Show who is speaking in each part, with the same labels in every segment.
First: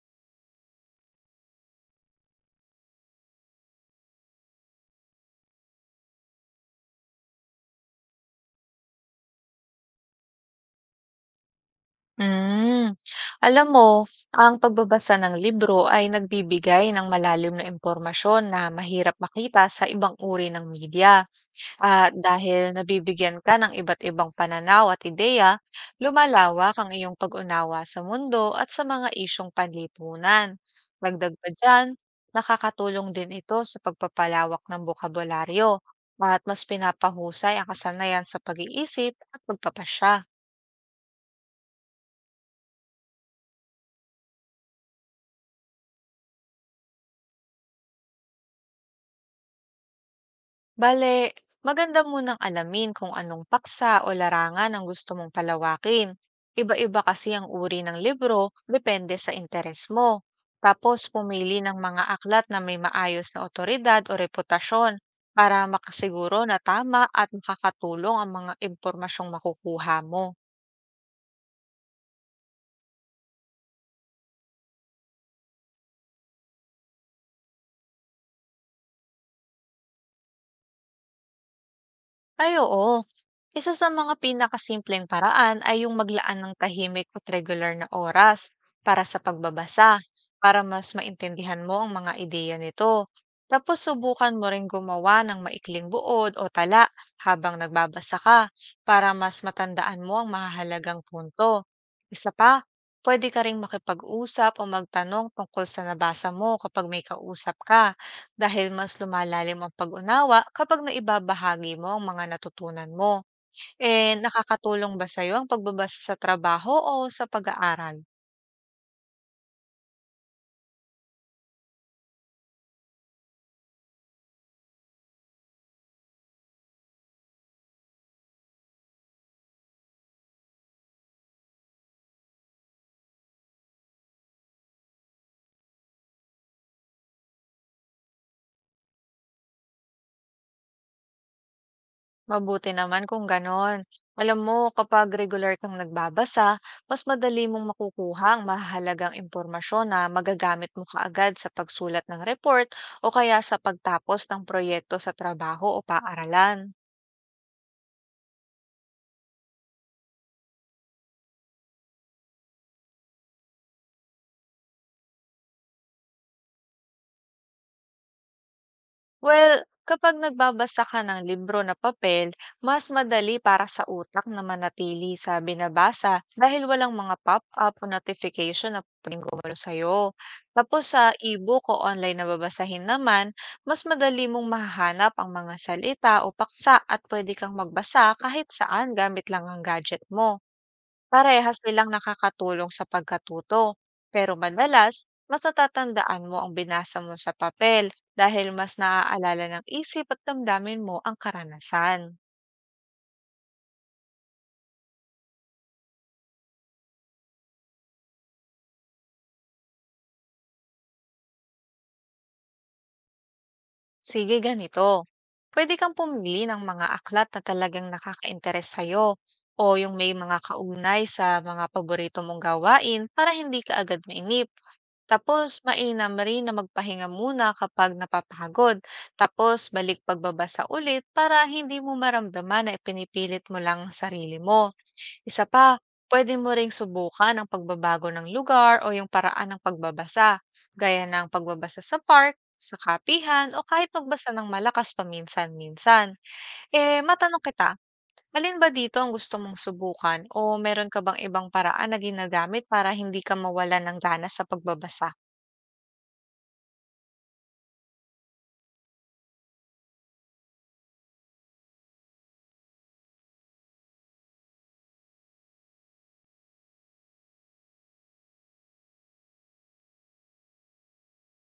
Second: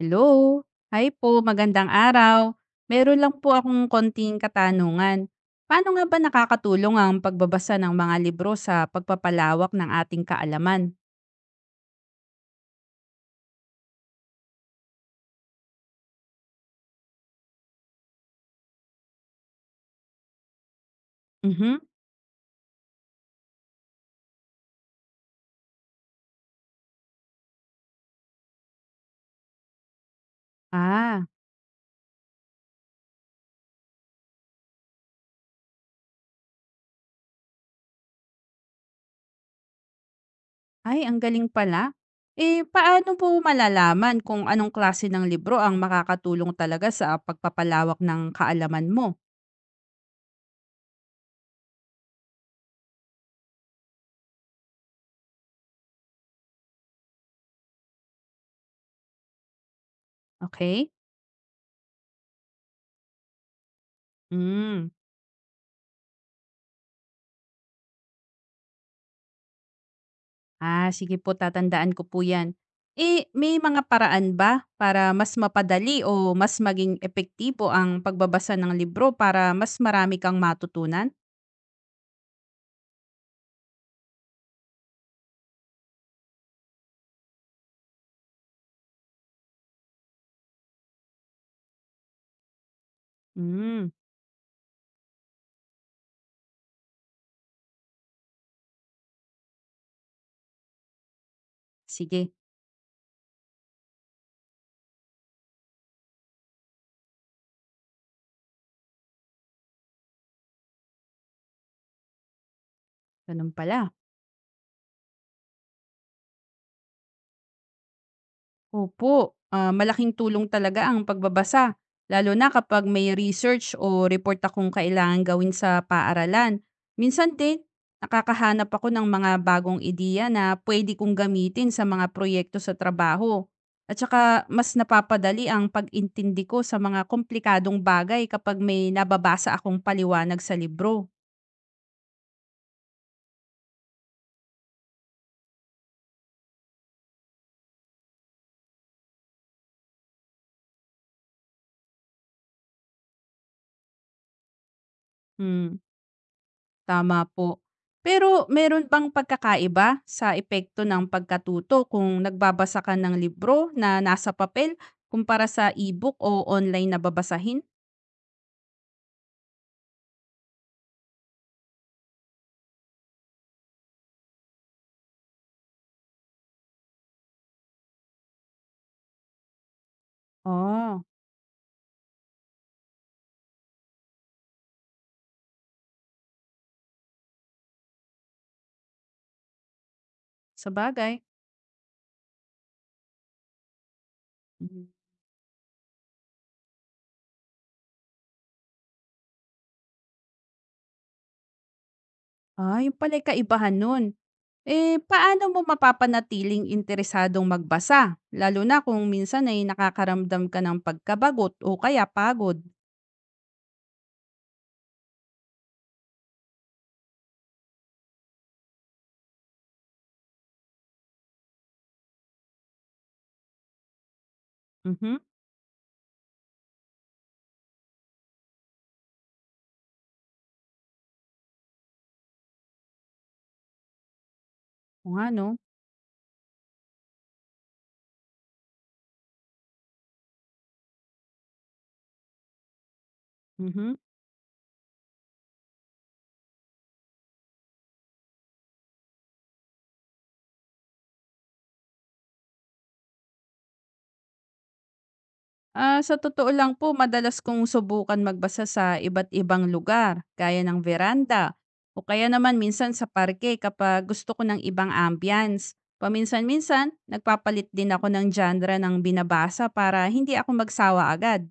Speaker 1: Hello. Hi po, magandang araw. Meron lang po akong konting katanungan. Paano nga ba nakakatulong ang pagbabasa ng mga libro sa pagpapalawak ng ating kaalaman?
Speaker 2: Hmm. Alam mo, ang pagbabasa ng libro ay nagbibigay ng malalim na impormasyon na mahirap makita sa ibang uri ng media.
Speaker 1: Mhm.
Speaker 2: At dahil nabibigyan ka ng iba't ibang pananaw at ideya, lumalawak ang iyong pag-unawa sa mundo at sa mga isyong panlipunan.
Speaker 1: Ah,
Speaker 2: Dagdag pa dyan, nakakatulong din ito sa pagpapalawak ng bokabularyo at mas pinapahusay ang kasanayan sa pag-iisip at pagpapasya.
Speaker 1: ay ang galing pala. Eh, paano po malalaman kung anong klase ng libro ang makakatulong talaga sa pagpapalawak ng kaalaman mo?
Speaker 2: Bale, maganda munang alamin kung anong paksa o larangan ang gusto mong palawakin. Iba-iba kasi ang uri ng libro, depende sa interes mo.
Speaker 1: Okay?
Speaker 2: Tapos pumili ng mga aklat na may maayos na otoridad o
Speaker 1: Mm.
Speaker 2: reputasyon para makasiguro na tama at makakatulong ang mga impormasyong makukuha mo.
Speaker 1: Sige po, tatandaan ko po 'yan. Eh, may mga paraan ba para mas mapadali o mas maging epektibo ang pagbabasa ng libro para mas marami kang matutunan?
Speaker 2: Ay oo. Isa sa mga pinakasimpleng paraan ay yung maglaan ng tahimik at regular na oras para sa pagbabasa, para mas maintindihan mo ang mga ideya nito. Tapos
Speaker 1: Hmm,
Speaker 2: subukan mo ring gumawa ng maikling buod o tala habang nagbabasa ka para mas matandaan mo ang mahalagang punto.
Speaker 1: sige,
Speaker 2: Isa pa, pwede ka ring makipag-usap o magtanong tungkol sa nabasa mo kapag may kausap ka dahil mas lumalalim ang pag-unawa kapag naibabahagi mo ang mga natutunan mo.
Speaker 1: ganun pala.
Speaker 2: Eh, nakakatulong ba sa'yo ang pagbabasa sa trabaho o sa pag-aaral?
Speaker 1: Opo, malaking tulong talaga ang pagbabasa, lalo na kapag may research o report akong kailangan gawin sa paaralan. Minsan din, nakakahanap ako ng mga bagong ideya na pwede kong gamitin sa mga proyekto sa trabaho. At saka, mas napapadali ang pag-intindi ko sa mga komplikadong bagay kapag may nababasa akong paliwanag sa libro.
Speaker 2: Mabuti naman kung ganon. Alam mo, kapag regular kang nagbabasa, mas madali mong makukuha ang mahalagang impormasyon na magagamit mo kaagad sa pagsulat ng report o kaya sa pagtapos ng proyekto sa trabaho
Speaker 1: Hmm.
Speaker 2: o paaralan.
Speaker 1: Tama po. Pero meron bang pagkakaiba sa epekto ng pagkatuto kung nagbabasa ka ng libro na nasa papel kumpara sa e-book o online na babasahin?
Speaker 2: Well, kapag nagbabasa ka ng libro na papel, mas madali para sa utak na manatili sa binabasa dahil walang mga pop-up o notification na pwedeng gumalo sa'yo. Tapos
Speaker 1: Ah,
Speaker 2: sa e-book o online na babasahin naman, mas madali mong mahahanap ang mga salita o paksa at pwede kang magbasa kahit saan gamit lang ang gadget mo
Speaker 1: sabagay.
Speaker 2: parehas nilang nakakatulong sa pagkatuto. Pero
Speaker 1: Mhm.
Speaker 2: madalas, mas natatandaan mo ang binasa mo sa papel dahil mas naaalala ng isip at damdamin mo ang karanasan.
Speaker 1: Yun pala'y kaibahan nun. Eh, paano mo mapapanatiling interesadong magbasa? Lalo na kung minsan ay nakakaramdam ka ng pagkabagot o kaya pagod.
Speaker 2: Sige, ganito. Pwede kang pumili ng mga aklat na talagang nakaka-interes sa'yo o yung may mga kaugnay sa mga paborito mong gawain para hindi ka agad mainip.
Speaker 1: Mhm.
Speaker 2: Tapos, mainam rin na magpahinga muna kapag napapagod. Tapos, balik pagbabasa ulit para hindi mo maramdaman na ipinipilit mo lang ang sarili mo.
Speaker 1: Oo nga,
Speaker 2: Isa
Speaker 1: no?
Speaker 2: pa, pwede mo ring subukan ang pagbabago ng lugar o yung paraan ng pagbabasa, gaya ng pagbabasa sa park, sa kapihan, o kahit
Speaker 1: Mhm.
Speaker 2: magbasa ng malakas paminsan-minsan. Eh, matanong kita, alin ba dito ang gusto mong subukan o meron ka bang ibang paraan na ginagamit para hindi ka mawala ng gana sa pagbabasa?
Speaker 1: Sa totoo lang po, madalas kong subukan magbasa sa iba't ibang lugar, gaya ng veranda, o kaya naman minsan sa parke kapag gusto ko ng ibang ambience. Paminsan-minsan, nagpapalit din ako ng genre ng binabasa para hindi ako magsawa agad.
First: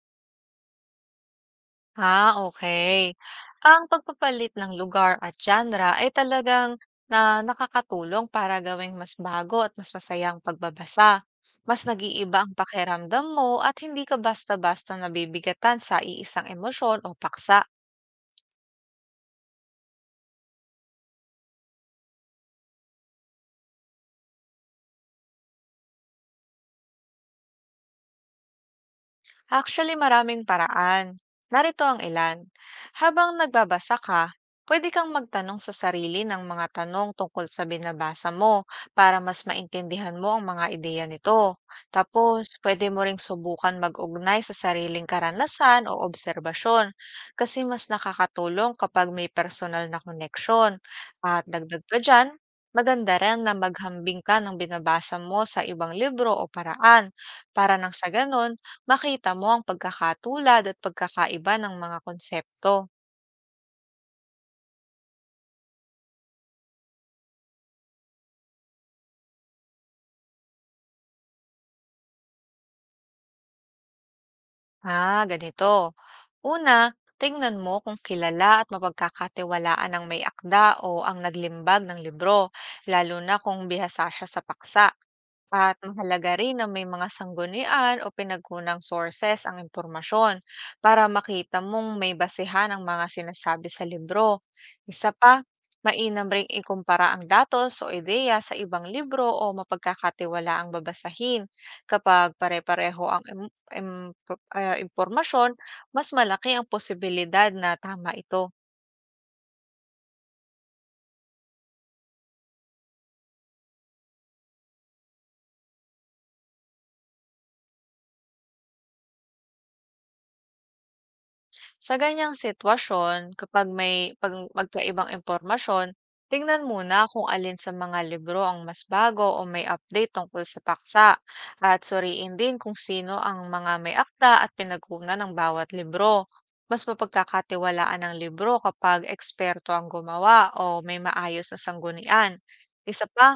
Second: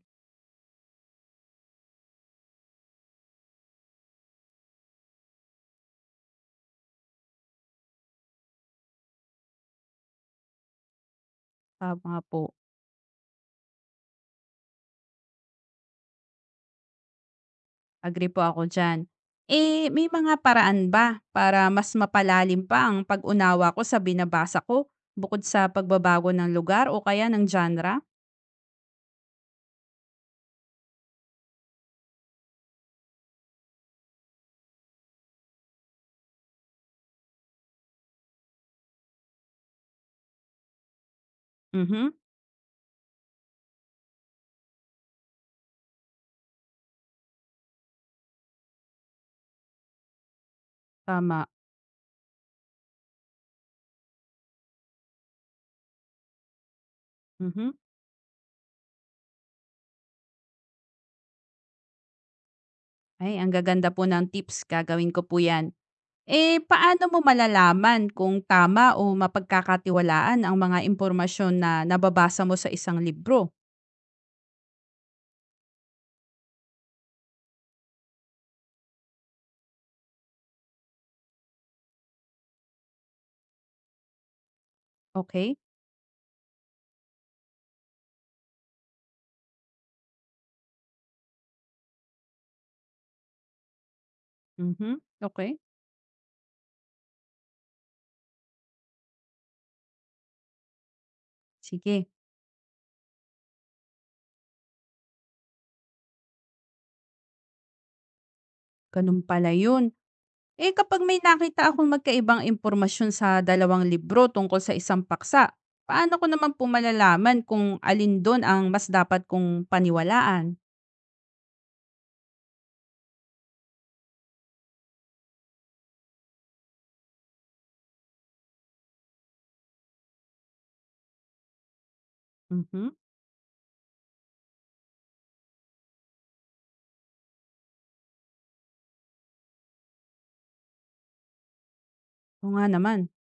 Speaker 2: Okay. Ang pagpapalit ng lugar at genre ay talagang na nakakatulong para gawing mas bago at mas masayang pagbabasa. Mas
Speaker 1: Tama
Speaker 2: nag-iiba
Speaker 1: po,
Speaker 2: ang pakiramdam mo at hindi ka basta-basta nabibigatan sa iisang emosyon o paksa.
Speaker 1: agree po ako dyan. Eh, may mga paraan ba para mas mapalalim pa ang pag-unawa ko sa binabasa ko bukod sa pagbabago ng lugar o kaya ng genre?
Speaker 2: Actually, maraming paraan. Narito ang ilan. Habang nagbabasa ka, pwede kang magtanong sa sarili ng mga tanong tungkol sa binabasa mo para mas maintindihan mo ang mga ideya nito.
Speaker 1: Mhm,
Speaker 2: Tapos, pwede mo ring subukan mag-ugnay sa sariling karanasan o obserbasyon kasi mas nakakatulong kapag may personal na koneksyon. At
Speaker 1: tama.
Speaker 2: dagdag pa dyan, maganda rin na maghambing ka ng binabasa mo sa ibang libro o paraan
Speaker 1: Mhm.
Speaker 2: para nang sa ganun, makita mo ang pagkakatulad at pagkakaiba ng mga konsepto.
Speaker 1: Ay, ang gaganda po ng tips, gagawin ko po 'yan. Eh, paano mo malalaman kung tama o mapagkakatiwalaan ang mga impormasyon na nababasa mo sa isang libro?
Speaker 2: Ganito. Una, tingnan mo kung kilala at mapagkakatiwalaan ang may akda o ang naglimbag ng libro, lalo na kung bihasa siya sa paksa.
Speaker 1: Okey,
Speaker 2: At mahalaga rin na may mga sanggunian o pinagkunang sources ang impormasyon para makita mong may basehan ang mga sinasabi sa libro.
Speaker 1: mhm,
Speaker 2: Isa pa,
Speaker 1: okay.
Speaker 2: mainam ring ikumpara ang datos o ideya sa ibang libro o mapagkakatiwalaang babasahin.
Speaker 1: Sige,
Speaker 2: Kapag pare-pareho ang impormasyon, mas malaki ang posibilidad na tama ito.
Speaker 1: gano'n pala 'yun. Eh, kapag may nakita akong magkaibang impormasyon sa dalawang libro tungkol sa isang paksa, paano ko naman po malalaman kung alin do'n ang mas dapat kong paniwalaan?
Speaker 2: Sa ganyang sitwasyon, kapag may magkaibang impormasyon, tingnan muna kung alin sa mga libro ang mas bago o may update tungkol sa paksa at suriin din kung
Speaker 1: Mhm,
Speaker 2: sino ang mga may akda at pinagkunan ng bawat libro. Mas mapagkakatiwalaan ang libro kapag eksperto ang gumawa o may maayos na sanggunian.
Speaker 1: oo nga naman.
Speaker 2: Isa pa,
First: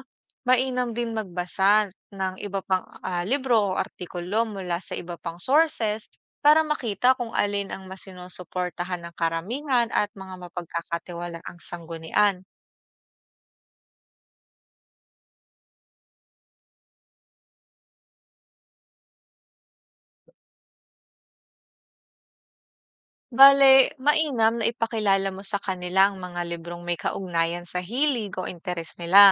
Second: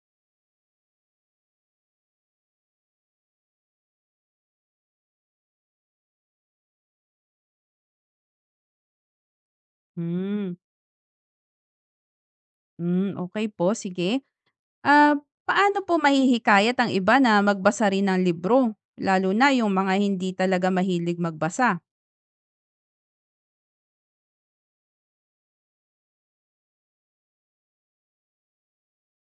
Speaker 2: mainam din magbasa ng iba pang libro o artikulo mula sa iba pang sources para makita kung alin ang mas sinusuportahan ng karamihan at mga
Speaker 1: Hmm,
Speaker 2: mapagkakatiwalaang sanggunian.
Speaker 1: hmm, okay po, sige. Ah, Paano po mahihikayat ang iba na magbasa rin ng libro, lalo na yung mga hindi talaga mahilig magbasa?
Speaker 2: Bale, mainam na ipakilala mo sa kanila ang mga librong may kaugnayan sa hilig o interes nila.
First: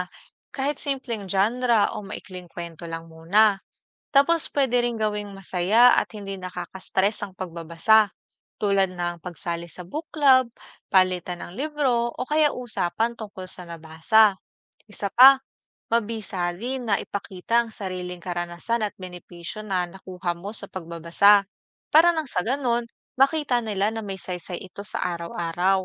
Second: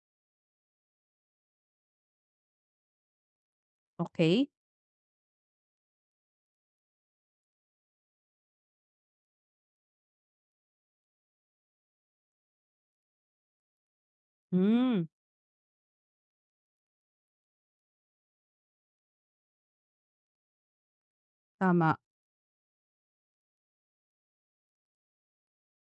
Speaker 2: Kahit simpleng genre o maikling kwento lang muna.
Speaker 1: Okay.
Speaker 2: Tapos pwede rin gawing masaya at hindi nakaka-stress ang pagbabasa, tulad ng pagsali sa book club, palitan ng libro, o kaya usapan tungkol sa nabasa.
Speaker 1: Hmm,
Speaker 2: Isa pa, Mabisali na ipakita ang sariling karanasan at benepisyo na nakuha mo sa pagbabasa
Speaker 1: tama.
Speaker 2: para nang sa ganon makita nila na may saysay ito sa araw-araw.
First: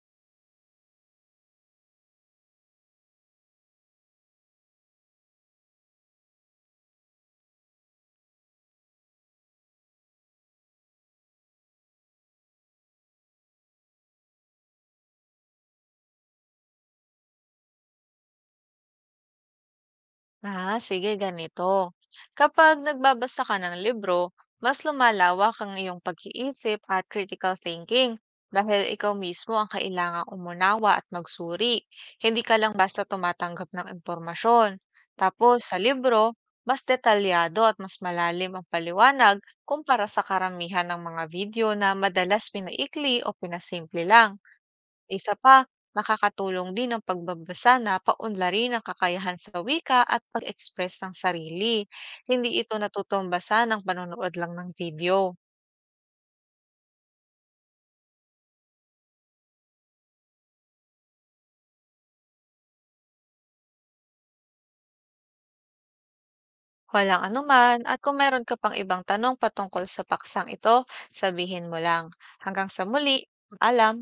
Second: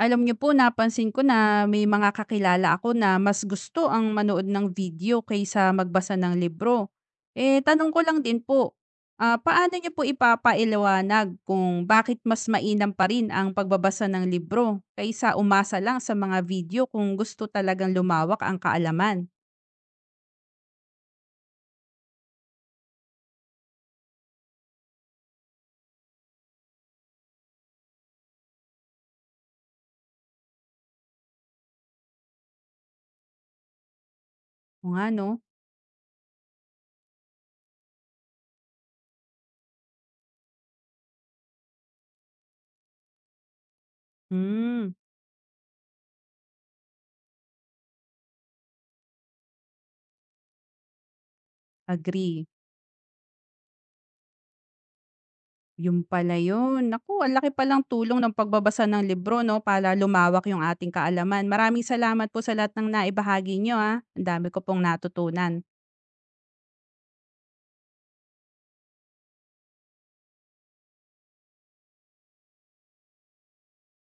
Speaker 1: Alam niyo po, napansin ko na may mga kakilala ako na mas gusto ang manood ng video kaysa magbasa ng libro. Eh, tanong ko lang din po, paano niyo po ipapaliwanag kung bakit mas mainam pa rin ang pagbabasa ng libro kaysa umasa lang sa mga video kung gusto talagang lumawak ang kaalaman?
Speaker 2: Sige, ganito. Kapag nagbabasa ka ng libro, mas lumalawak ang iyong pag-iisip at critical thinking dahil ikaw mismo ang kailangang umunawa at magsuri. Hindi ka lang basta tumatanggap ng impormasyon.
Speaker 1: Oo nga 'no?
Speaker 2: Tapos sa libro, mas detalyado at mas malalim ang paliwanag kumpara sa karamihan ng mga video na madalas pinaikli o pinasimple lang.
Speaker 1: Hmm,
Speaker 2: Isa pa, nakakatulong din ang pagbabasa na paunlarin ang kakayahan sa wika at pag-express ng sarili.
Speaker 1: agree.
Speaker 2: Hindi ito natutumbasa ng panonood lang ng video.
Speaker 1: Yung pala yun. Naku, ang laki palang tulong ng pagbabasa ng libro 'no, para lumawak yung ating kaalaman. Maraming salamat po sa lahat ng naibahagi nyo ah. Ang dami ko pong natutunan.
Speaker 2: Walang anuman at kung meron ka pang ibang tanong patungkol sa paksang ito, sabihin mo lang. Hanggang sa muli, alam!